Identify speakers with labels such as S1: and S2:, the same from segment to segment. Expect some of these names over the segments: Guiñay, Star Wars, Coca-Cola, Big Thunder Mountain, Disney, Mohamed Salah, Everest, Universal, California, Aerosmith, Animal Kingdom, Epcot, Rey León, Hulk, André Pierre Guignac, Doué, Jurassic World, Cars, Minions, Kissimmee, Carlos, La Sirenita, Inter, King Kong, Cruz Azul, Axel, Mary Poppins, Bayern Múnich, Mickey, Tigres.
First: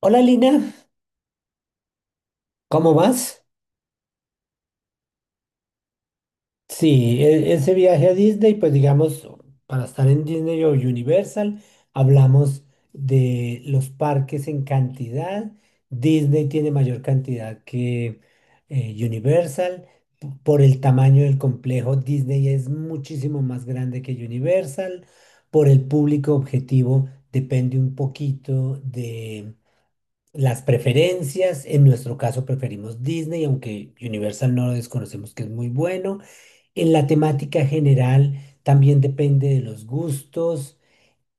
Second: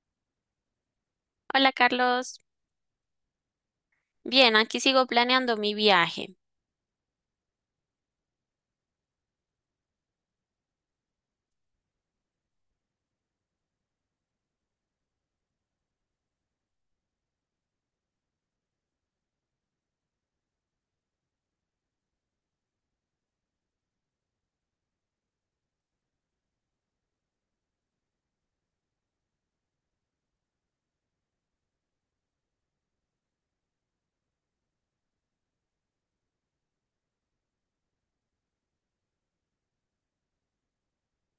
S1: Hola Lina,
S2: Hola Carlos.
S1: ¿cómo vas?
S2: Bien, aquí sigo planeando mi viaje.
S1: Sí, ese viaje a Disney, pues digamos, para estar en Disney o Universal, hablamos de los parques en cantidad. Disney tiene mayor cantidad que Universal. Por el tamaño del complejo, Disney es muchísimo más grande que Universal. Por el público objetivo, depende un poquito las preferencias. En nuestro caso preferimos Disney, aunque Universal no lo desconocemos que es muy bueno. En la temática general también depende de los gustos.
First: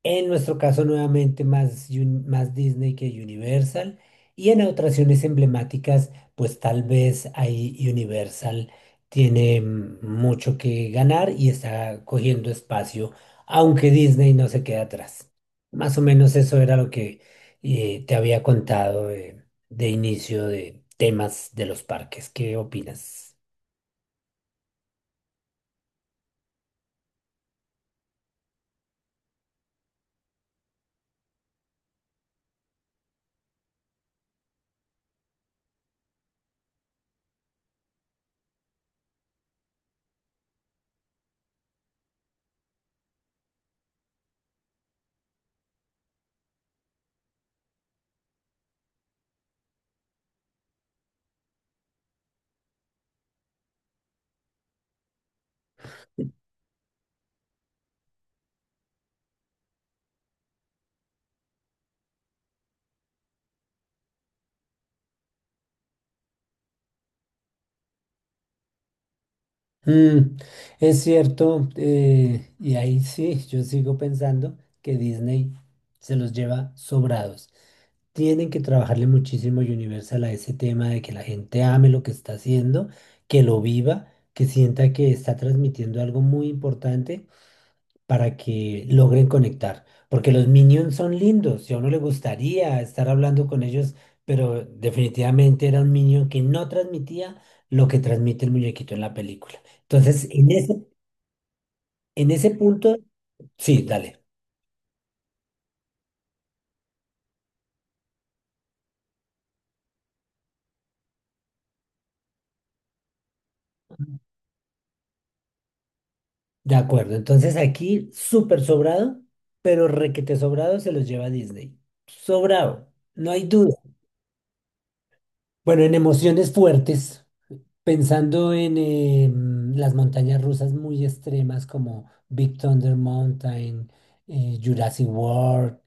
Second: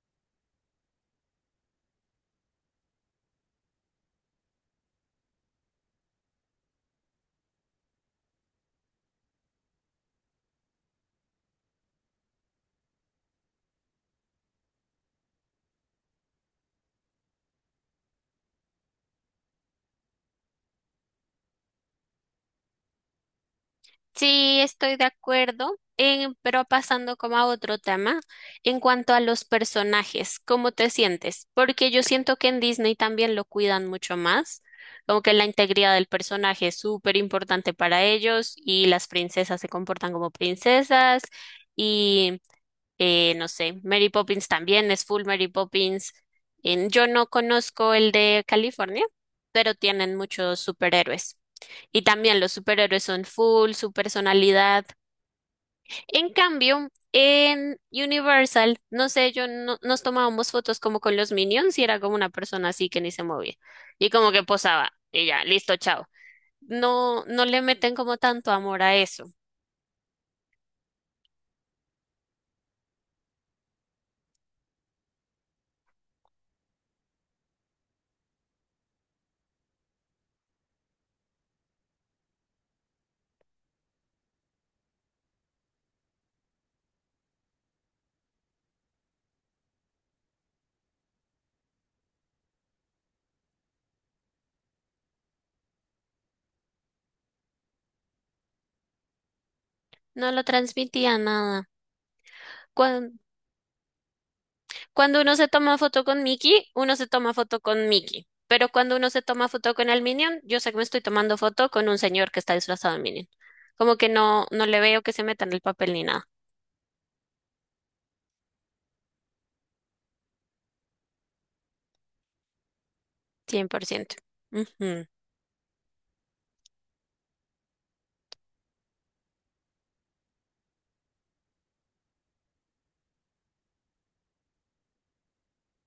S1: En nuestro caso, nuevamente, más Disney que Universal. Y en atracciones emblemáticas, pues tal vez ahí Universal tiene mucho que ganar y está cogiendo espacio, aunque Disney no se queda atrás. Más o menos eso era lo que te había contado de inicio de temas de los parques. ¿Qué opinas?
S2: Sí, estoy de acuerdo, pero pasando como a otro tema, en cuanto a los personajes, ¿cómo te sientes? Porque yo siento que en Disney también lo cuidan mucho más, como que la integridad del personaje es súper importante para ellos y las princesas se comportan como princesas, no sé, Mary Poppins también es full Mary Poppins. Yo no conozco el de California, pero tienen muchos superhéroes. Y también los superhéroes son full, su personalidad. En cambio, en Universal, no sé, yo no, nos tomábamos fotos como con los Minions y era como una persona así que ni se movía. Y como que posaba y ya, listo, chao. No, no le meten como tanto amor a eso.
S1: Mm, es cierto, y ahí sí, yo sigo pensando que Disney se los lleva sobrados. Tienen que trabajarle muchísimo Universal a ese tema de que la gente ame lo que está haciendo, que lo viva, que sienta que está transmitiendo algo muy importante para que logren conectar. Porque los Minions son lindos y a uno le gustaría estar hablando con ellos, pero definitivamente era un Minion que no transmitía lo que transmite el muñequito en la película. Entonces,
S2: No lo
S1: en ese,
S2: transmitía nada.
S1: en ese punto, sí, dale,
S2: Cuando uno se toma foto con Mickey, uno se toma foto con Mickey. Pero cuando uno se toma foto con el Minion, yo sé que me estoy tomando foto con un señor que está disfrazado de Minion. Como que no, no le veo que se meta en el papel ni nada.
S1: de acuerdo. Entonces aquí, súper sobrado, pero requete sobrado se los lleva Disney. Sobrado, no hay duda.
S2: 100%. Ujú.
S1: Bueno, en emociones fuertes. Pensando en las montañas rusas muy extremas como Big Thunder Mountain, Jurassic World,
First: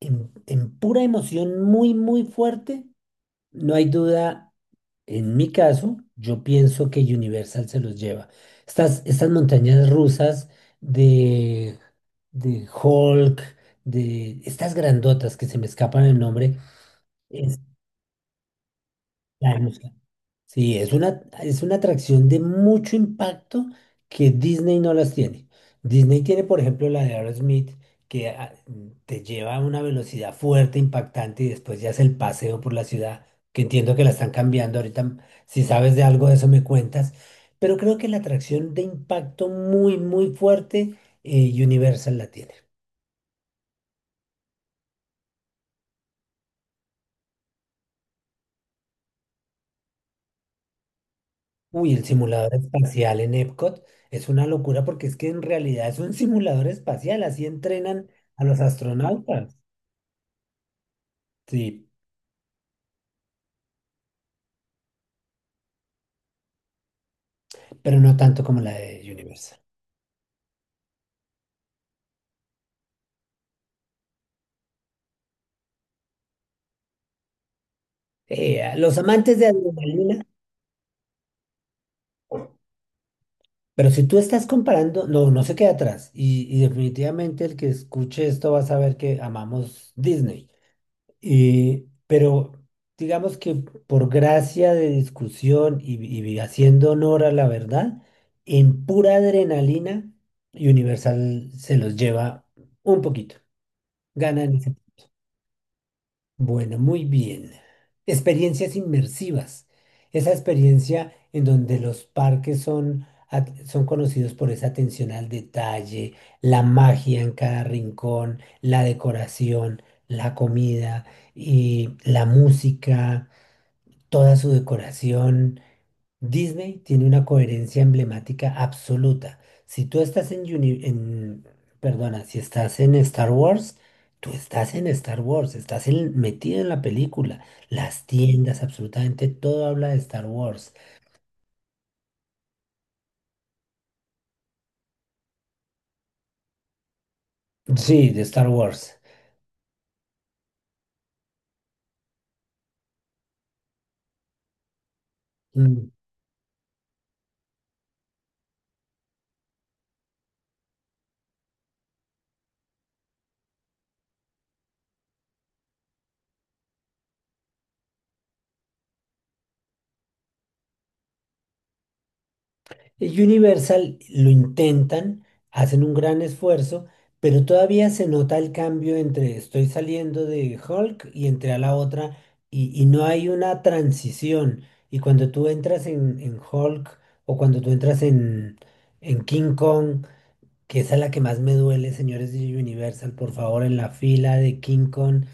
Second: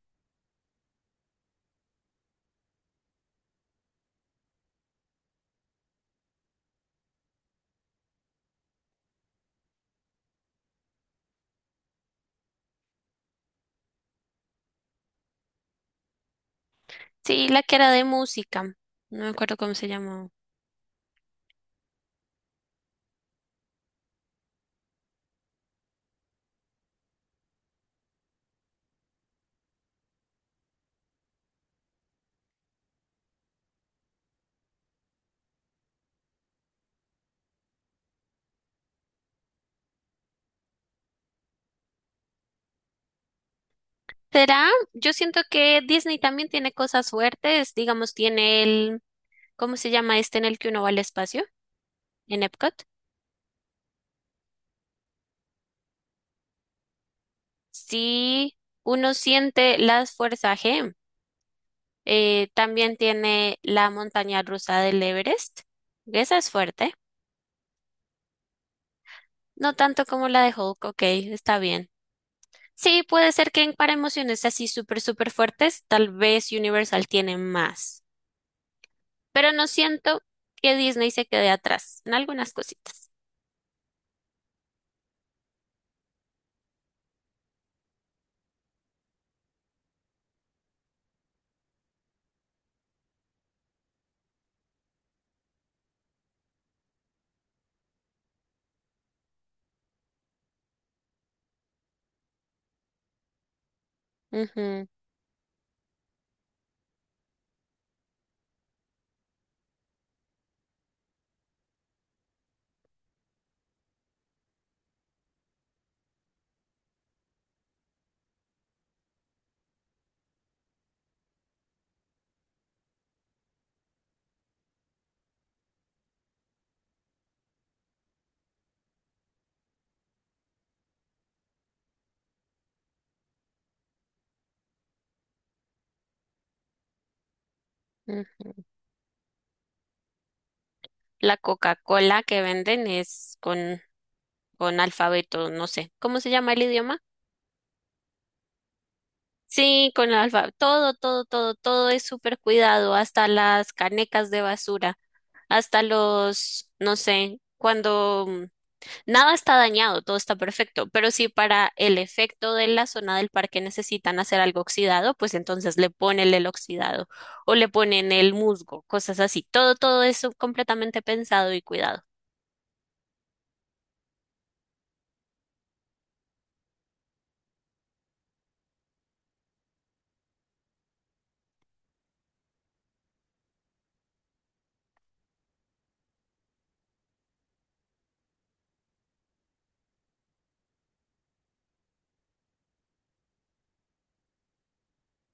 S1: en pura emoción muy, muy fuerte, no hay duda, en mi caso, yo pienso que Universal se los lleva. Estas montañas rusas de, de Hulk, de estas grandotas que se me escapan el nombre,
S2: Sí, la que era de música. No me acuerdo cómo
S1: es-
S2: se llamó.
S1: sí, es una atracción de mucho impacto que Disney no las tiene. Disney tiene, por ejemplo, la de Aerosmith, que te lleva a una velocidad fuerte, impactante, y después ya es el paseo por la ciudad, que entiendo que la están cambiando ahorita. Si sabes de algo de eso, me cuentas. Pero creo que la atracción de impacto muy, muy fuerte, Universal la tiene.
S2: ¿Será? Yo siento que Disney también tiene cosas fuertes. Digamos, tiene el... ¿Cómo se llama este en el que uno va al espacio?
S1: Uy, el
S2: En
S1: simulador
S2: Epcot.
S1: espacial en Epcot es una locura porque es que en realidad es un simulador espacial, así entrenan a
S2: Sí,
S1: los
S2: uno
S1: astronautas.
S2: siente las fuerzas G.
S1: Sí,
S2: También tiene la montaña rusa del Everest. Esa es fuerte.
S1: pero no tanto como la de Universal.
S2: No tanto como la de Hulk, ok, está bien. Sí, puede ser que para emociones así súper, súper fuertes, tal vez Universal tiene más.
S1: A los amantes de
S2: Pero no siento
S1: adrenalina,
S2: que Disney se quede atrás en algunas cositas.
S1: pero si tú estás comparando, no, no se queda atrás. Y definitivamente el que escuche esto va a saber que amamos Disney. Y, pero digamos que por gracia de discusión y haciendo honor a la verdad, en pura adrenalina, Universal se los lleva un poquito. Ganan
S2: Ujú.
S1: bueno, muy bien. Experiencias inmersivas. Esa experiencia en donde los parques son, son conocidos por esa atención al detalle, la magia en cada rincón, la decoración, la comida y la música, toda su decoración. Disney tiene una coherencia emblemática absoluta. Si tú estás en, perdona, si estás en Star Wars, tú estás en Star Wars, metido en la película. Las
S2: Mm.
S1: tiendas, absolutamente todo habla de Star Wars.
S2: La Coca-Cola que venden es con alfabeto, no sé. ¿Cómo se llama el idioma?
S1: Sí, de Star Wars.
S2: Sí, con el alfabeto. Todo, todo, todo, todo es súper cuidado, hasta las canecas de basura, hasta los, no sé, nada está dañado, todo está perfecto, pero si para el efecto de la zona del parque necesitan hacer algo oxidado, pues entonces le ponen el oxidado o le ponen el musgo, cosas así, todo, todo eso completamente pensado y cuidado.
S1: Universal lo intentan, hacen un gran esfuerzo, pero todavía se nota el cambio entre estoy saliendo de Hulk y entré a la otra y no hay una transición. Y cuando tú entras en, Hulk o cuando tú entras en King Kong, que esa es la que más me duele, señores de Universal, por favor, en la fila de King Kong,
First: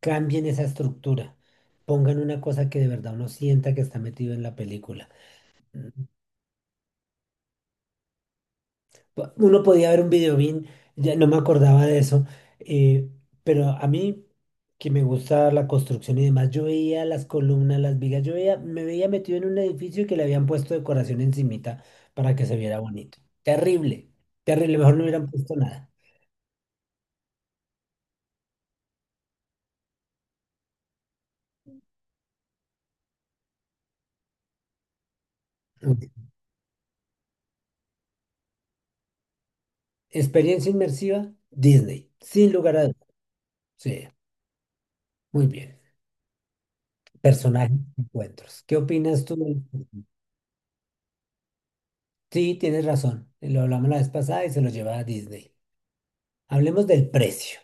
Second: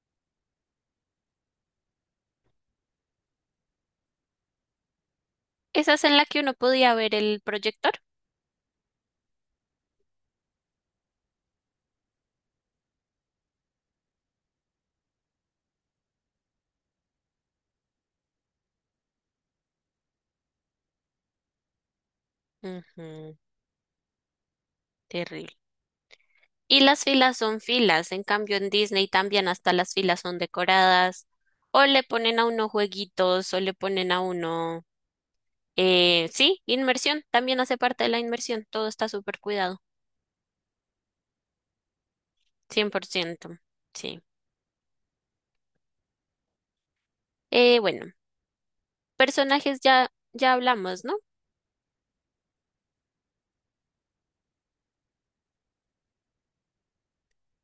S1: cambien esa estructura. Pongan una cosa que de verdad uno sienta que está metido en la película.
S2: Esas en la que uno podía ver el proyector.
S1: Uno podía ver un video bien, ya no me acordaba de eso, eh, pero a mí que me gusta la construcción y demás, yo veía las columnas, las vigas, me veía metido en un edificio que le habían puesto decoración encimita para que se viera bonito.
S2: Ujú,
S1: Terrible, terrible, mejor no hubieran
S2: terrible.
S1: puesto nada.
S2: Y las filas son filas, en cambio en Disney también hasta las filas son decoradas, o le ponen a uno jueguitos, o le ponen a uno,
S1: Ok.
S2: sí, inmersión, también hace parte de la inmersión, todo está súper cuidado.
S1: Experiencia inmersiva, Disney, sin lugar a
S2: cien por
S1: dudas.
S2: ciento
S1: Sí,
S2: sí.
S1: muy bien. Personajes,
S2: Bueno,
S1: encuentros. ¿Qué opinas tú?
S2: personajes ya, ya hablamos, ¿no?
S1: Sí, tienes razón. Lo hablamos la vez pasada y se lo lleva a Disney. Hablemos del precio.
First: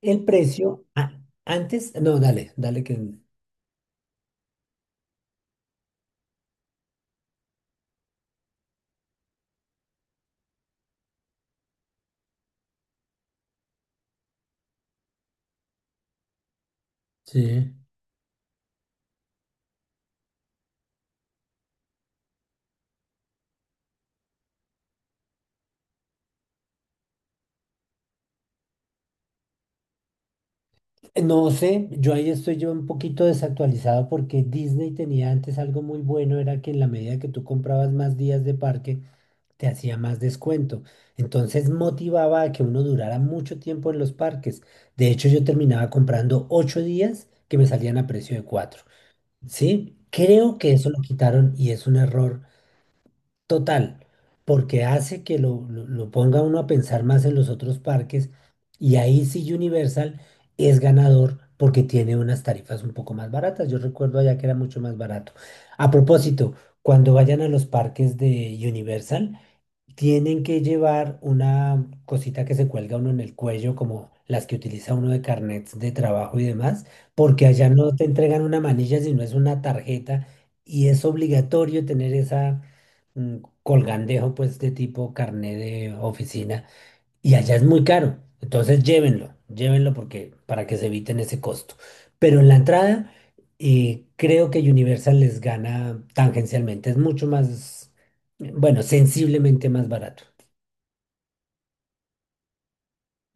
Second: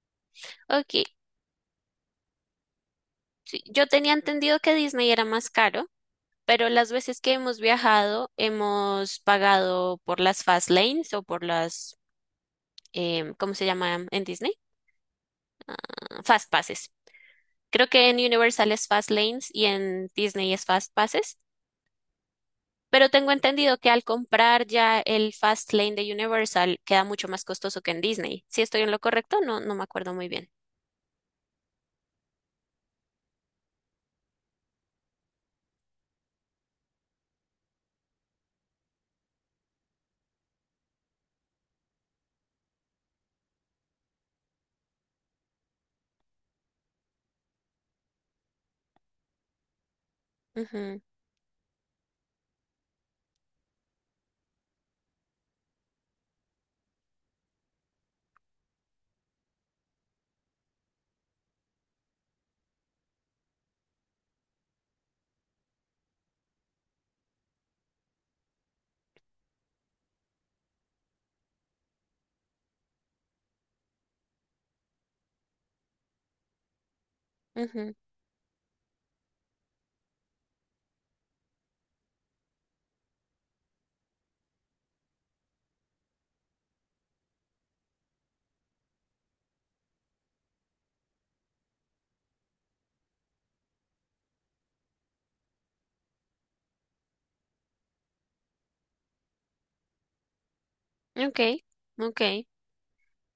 S1: El precio,
S2: Ok,
S1: antes, no, dale, dale que...
S2: sí, yo tenía entendido que Disney era más caro, pero las veces que hemos viajado hemos pagado por las fast lanes o por las, ¿cómo se llama en Disney? Ah, Fast passes.
S1: Sí.
S2: Creo que en Universal es fast lanes y en Disney es fast passes. Pero tengo entendido que al comprar ya el Fast Lane de Universal queda mucho más costoso que en Disney. Si estoy en lo correcto, no, no me acuerdo muy bien.
S1: No sé, yo ahí estoy yo un poquito desactualizado porque Disney tenía antes algo muy bueno, era que en la medida que tú comprabas más días de parque, te hacía más descuento. Entonces motivaba a que uno durara mucho tiempo en los parques. De hecho, yo terminaba comprando 8 días que me salían a precio de cuatro. Sí, creo que eso lo quitaron y es un error total, porque hace que lo ponga uno a pensar más en los otros parques y ahí sí Universal es ganador porque tiene unas tarifas un poco más baratas. Yo recuerdo allá que era mucho más barato. A propósito, cuando vayan a los parques de Universal, tienen que llevar una cosita que se cuelga uno en el cuello, como las que utiliza uno de carnets de trabajo y demás, porque allá
S2: Ujú,
S1: no
S2: ujú.
S1: te entregan una manilla, sino es una tarjeta y es obligatorio tener esa mm, colgandejo, pues, de tipo carnet de oficina y allá es muy caro. Entonces llévenlo, llévenlo porque para que se eviten ese costo. Pero en la entrada creo que Universal les gana tangencialmente. Es mucho más, bueno, sensiblemente más barato.
S2: Ok, ok.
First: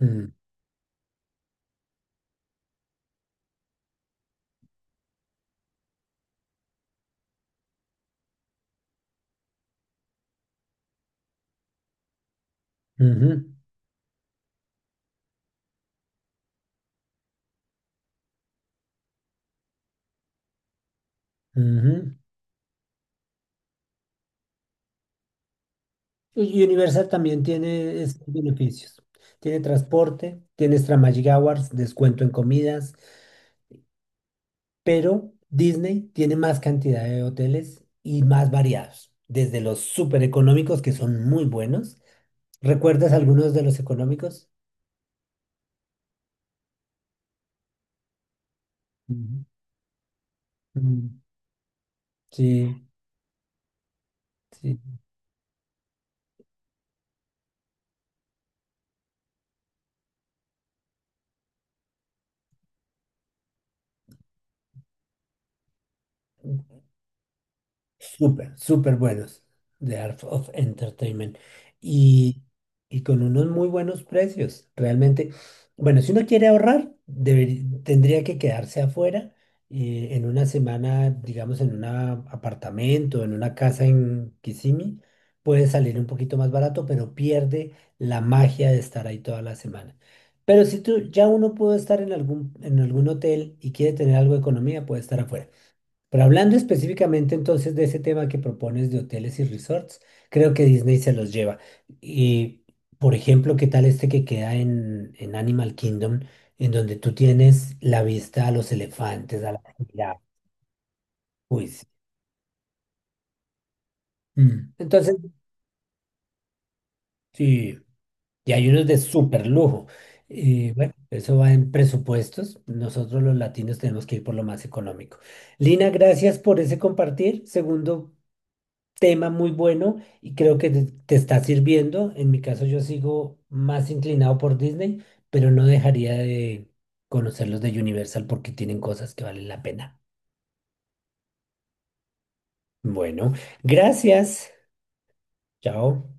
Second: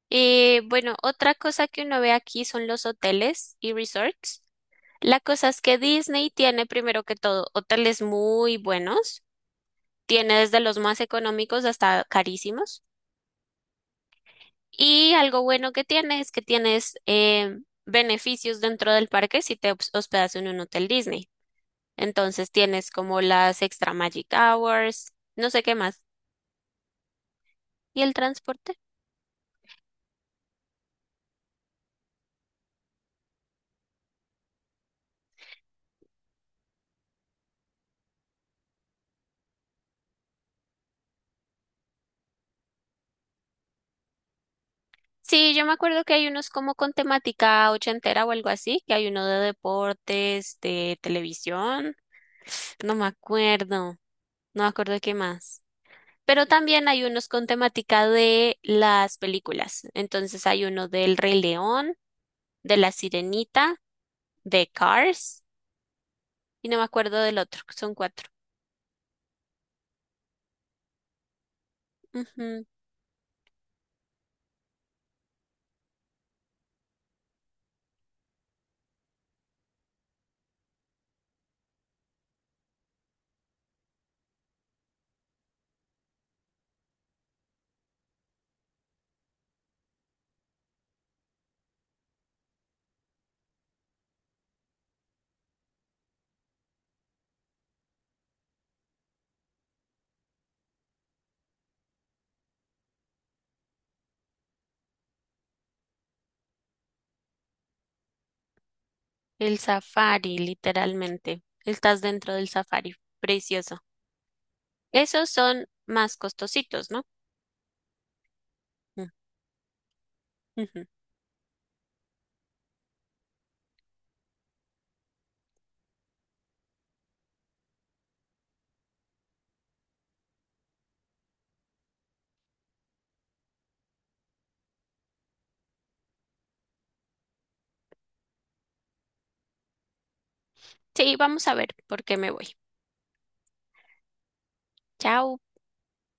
S1: Mm,
S2: Y bueno, otra cosa que uno ve aquí son los hoteles y resorts. La cosa es que Disney tiene primero que todo hoteles muy buenos. Tiene desde los más económicos hasta carísimos.
S1: ujú,
S2: Y algo bueno que tiene es que tienes, beneficios dentro del parque si te hospedas en un hotel Disney.
S1: ujú.
S2: Entonces tienes como las extra magic hours, no sé qué más.
S1: Y Universal también tiene
S2: ¿Y el
S1: esos
S2: transporte?
S1: beneficios. Tiene transporte, tiene extra Magic Hours, descuento en comidas, pero Disney tiene más cantidad de hoteles y más variados, desde los súper económicos que son muy buenos. ¿Recuerdas algunos de los económicos?
S2: Sí, yo me acuerdo que hay unos como con temática ochentera o algo así, que hay uno de
S1: Ujú.
S2: deportes, de
S1: Mm,
S2: televisión,
S1: sí,
S2: no me acuerdo, no me
S1: sí.
S2: acuerdo qué más. Pero también hay unos con temática de las películas. Entonces hay uno del Rey León, de La Sirenita, de Cars, y no me acuerdo del otro, que son cuatro.
S1: Súper, súper buenos de Art of Entertainment y,
S2: Ujú.
S1: y con unos muy buenos precios. Realmente, bueno, si uno quiere ahorrar, tendría que quedarse afuera en una semana, digamos, en un apartamento, en una casa en Kissimmee. Puede salir un poquito más barato, pero pierde la magia de estar ahí toda la semana. Pero si tú ya uno puede estar en algún hotel y quiere tener algo de economía, puede estar afuera. Pero hablando específicamente entonces de ese tema que propones de hoteles y resorts, creo que Disney se los lleva. Y, por ejemplo, ¿qué tal este que queda en Animal Kingdom, en donde tú tienes la vista a los elefantes, a
S2: El
S1: la jirafas?
S2: safari, literalmente.
S1: Uy, sí.
S2: Estás dentro del safari. Precioso.
S1: Mm. Entonces,
S2: Esos son más costositos, ¿no?
S1: sí, y hay unos de
S2: Mm,
S1: súper lujo. Y
S2: ujú.
S1: bueno, eso va en presupuestos. Nosotros los latinos tenemos que ir por lo más económico. Lina, gracias por ese compartir. Segundo tema muy bueno y creo que te está sirviendo. En mi caso yo sigo más inclinado por Disney, pero no dejaría de conocer los de Universal porque tienen cosas que valen la pena.
S2: Sí, vamos a ver por qué me voy.
S1: Bueno, gracias.
S2: Chao.
S1: Chao.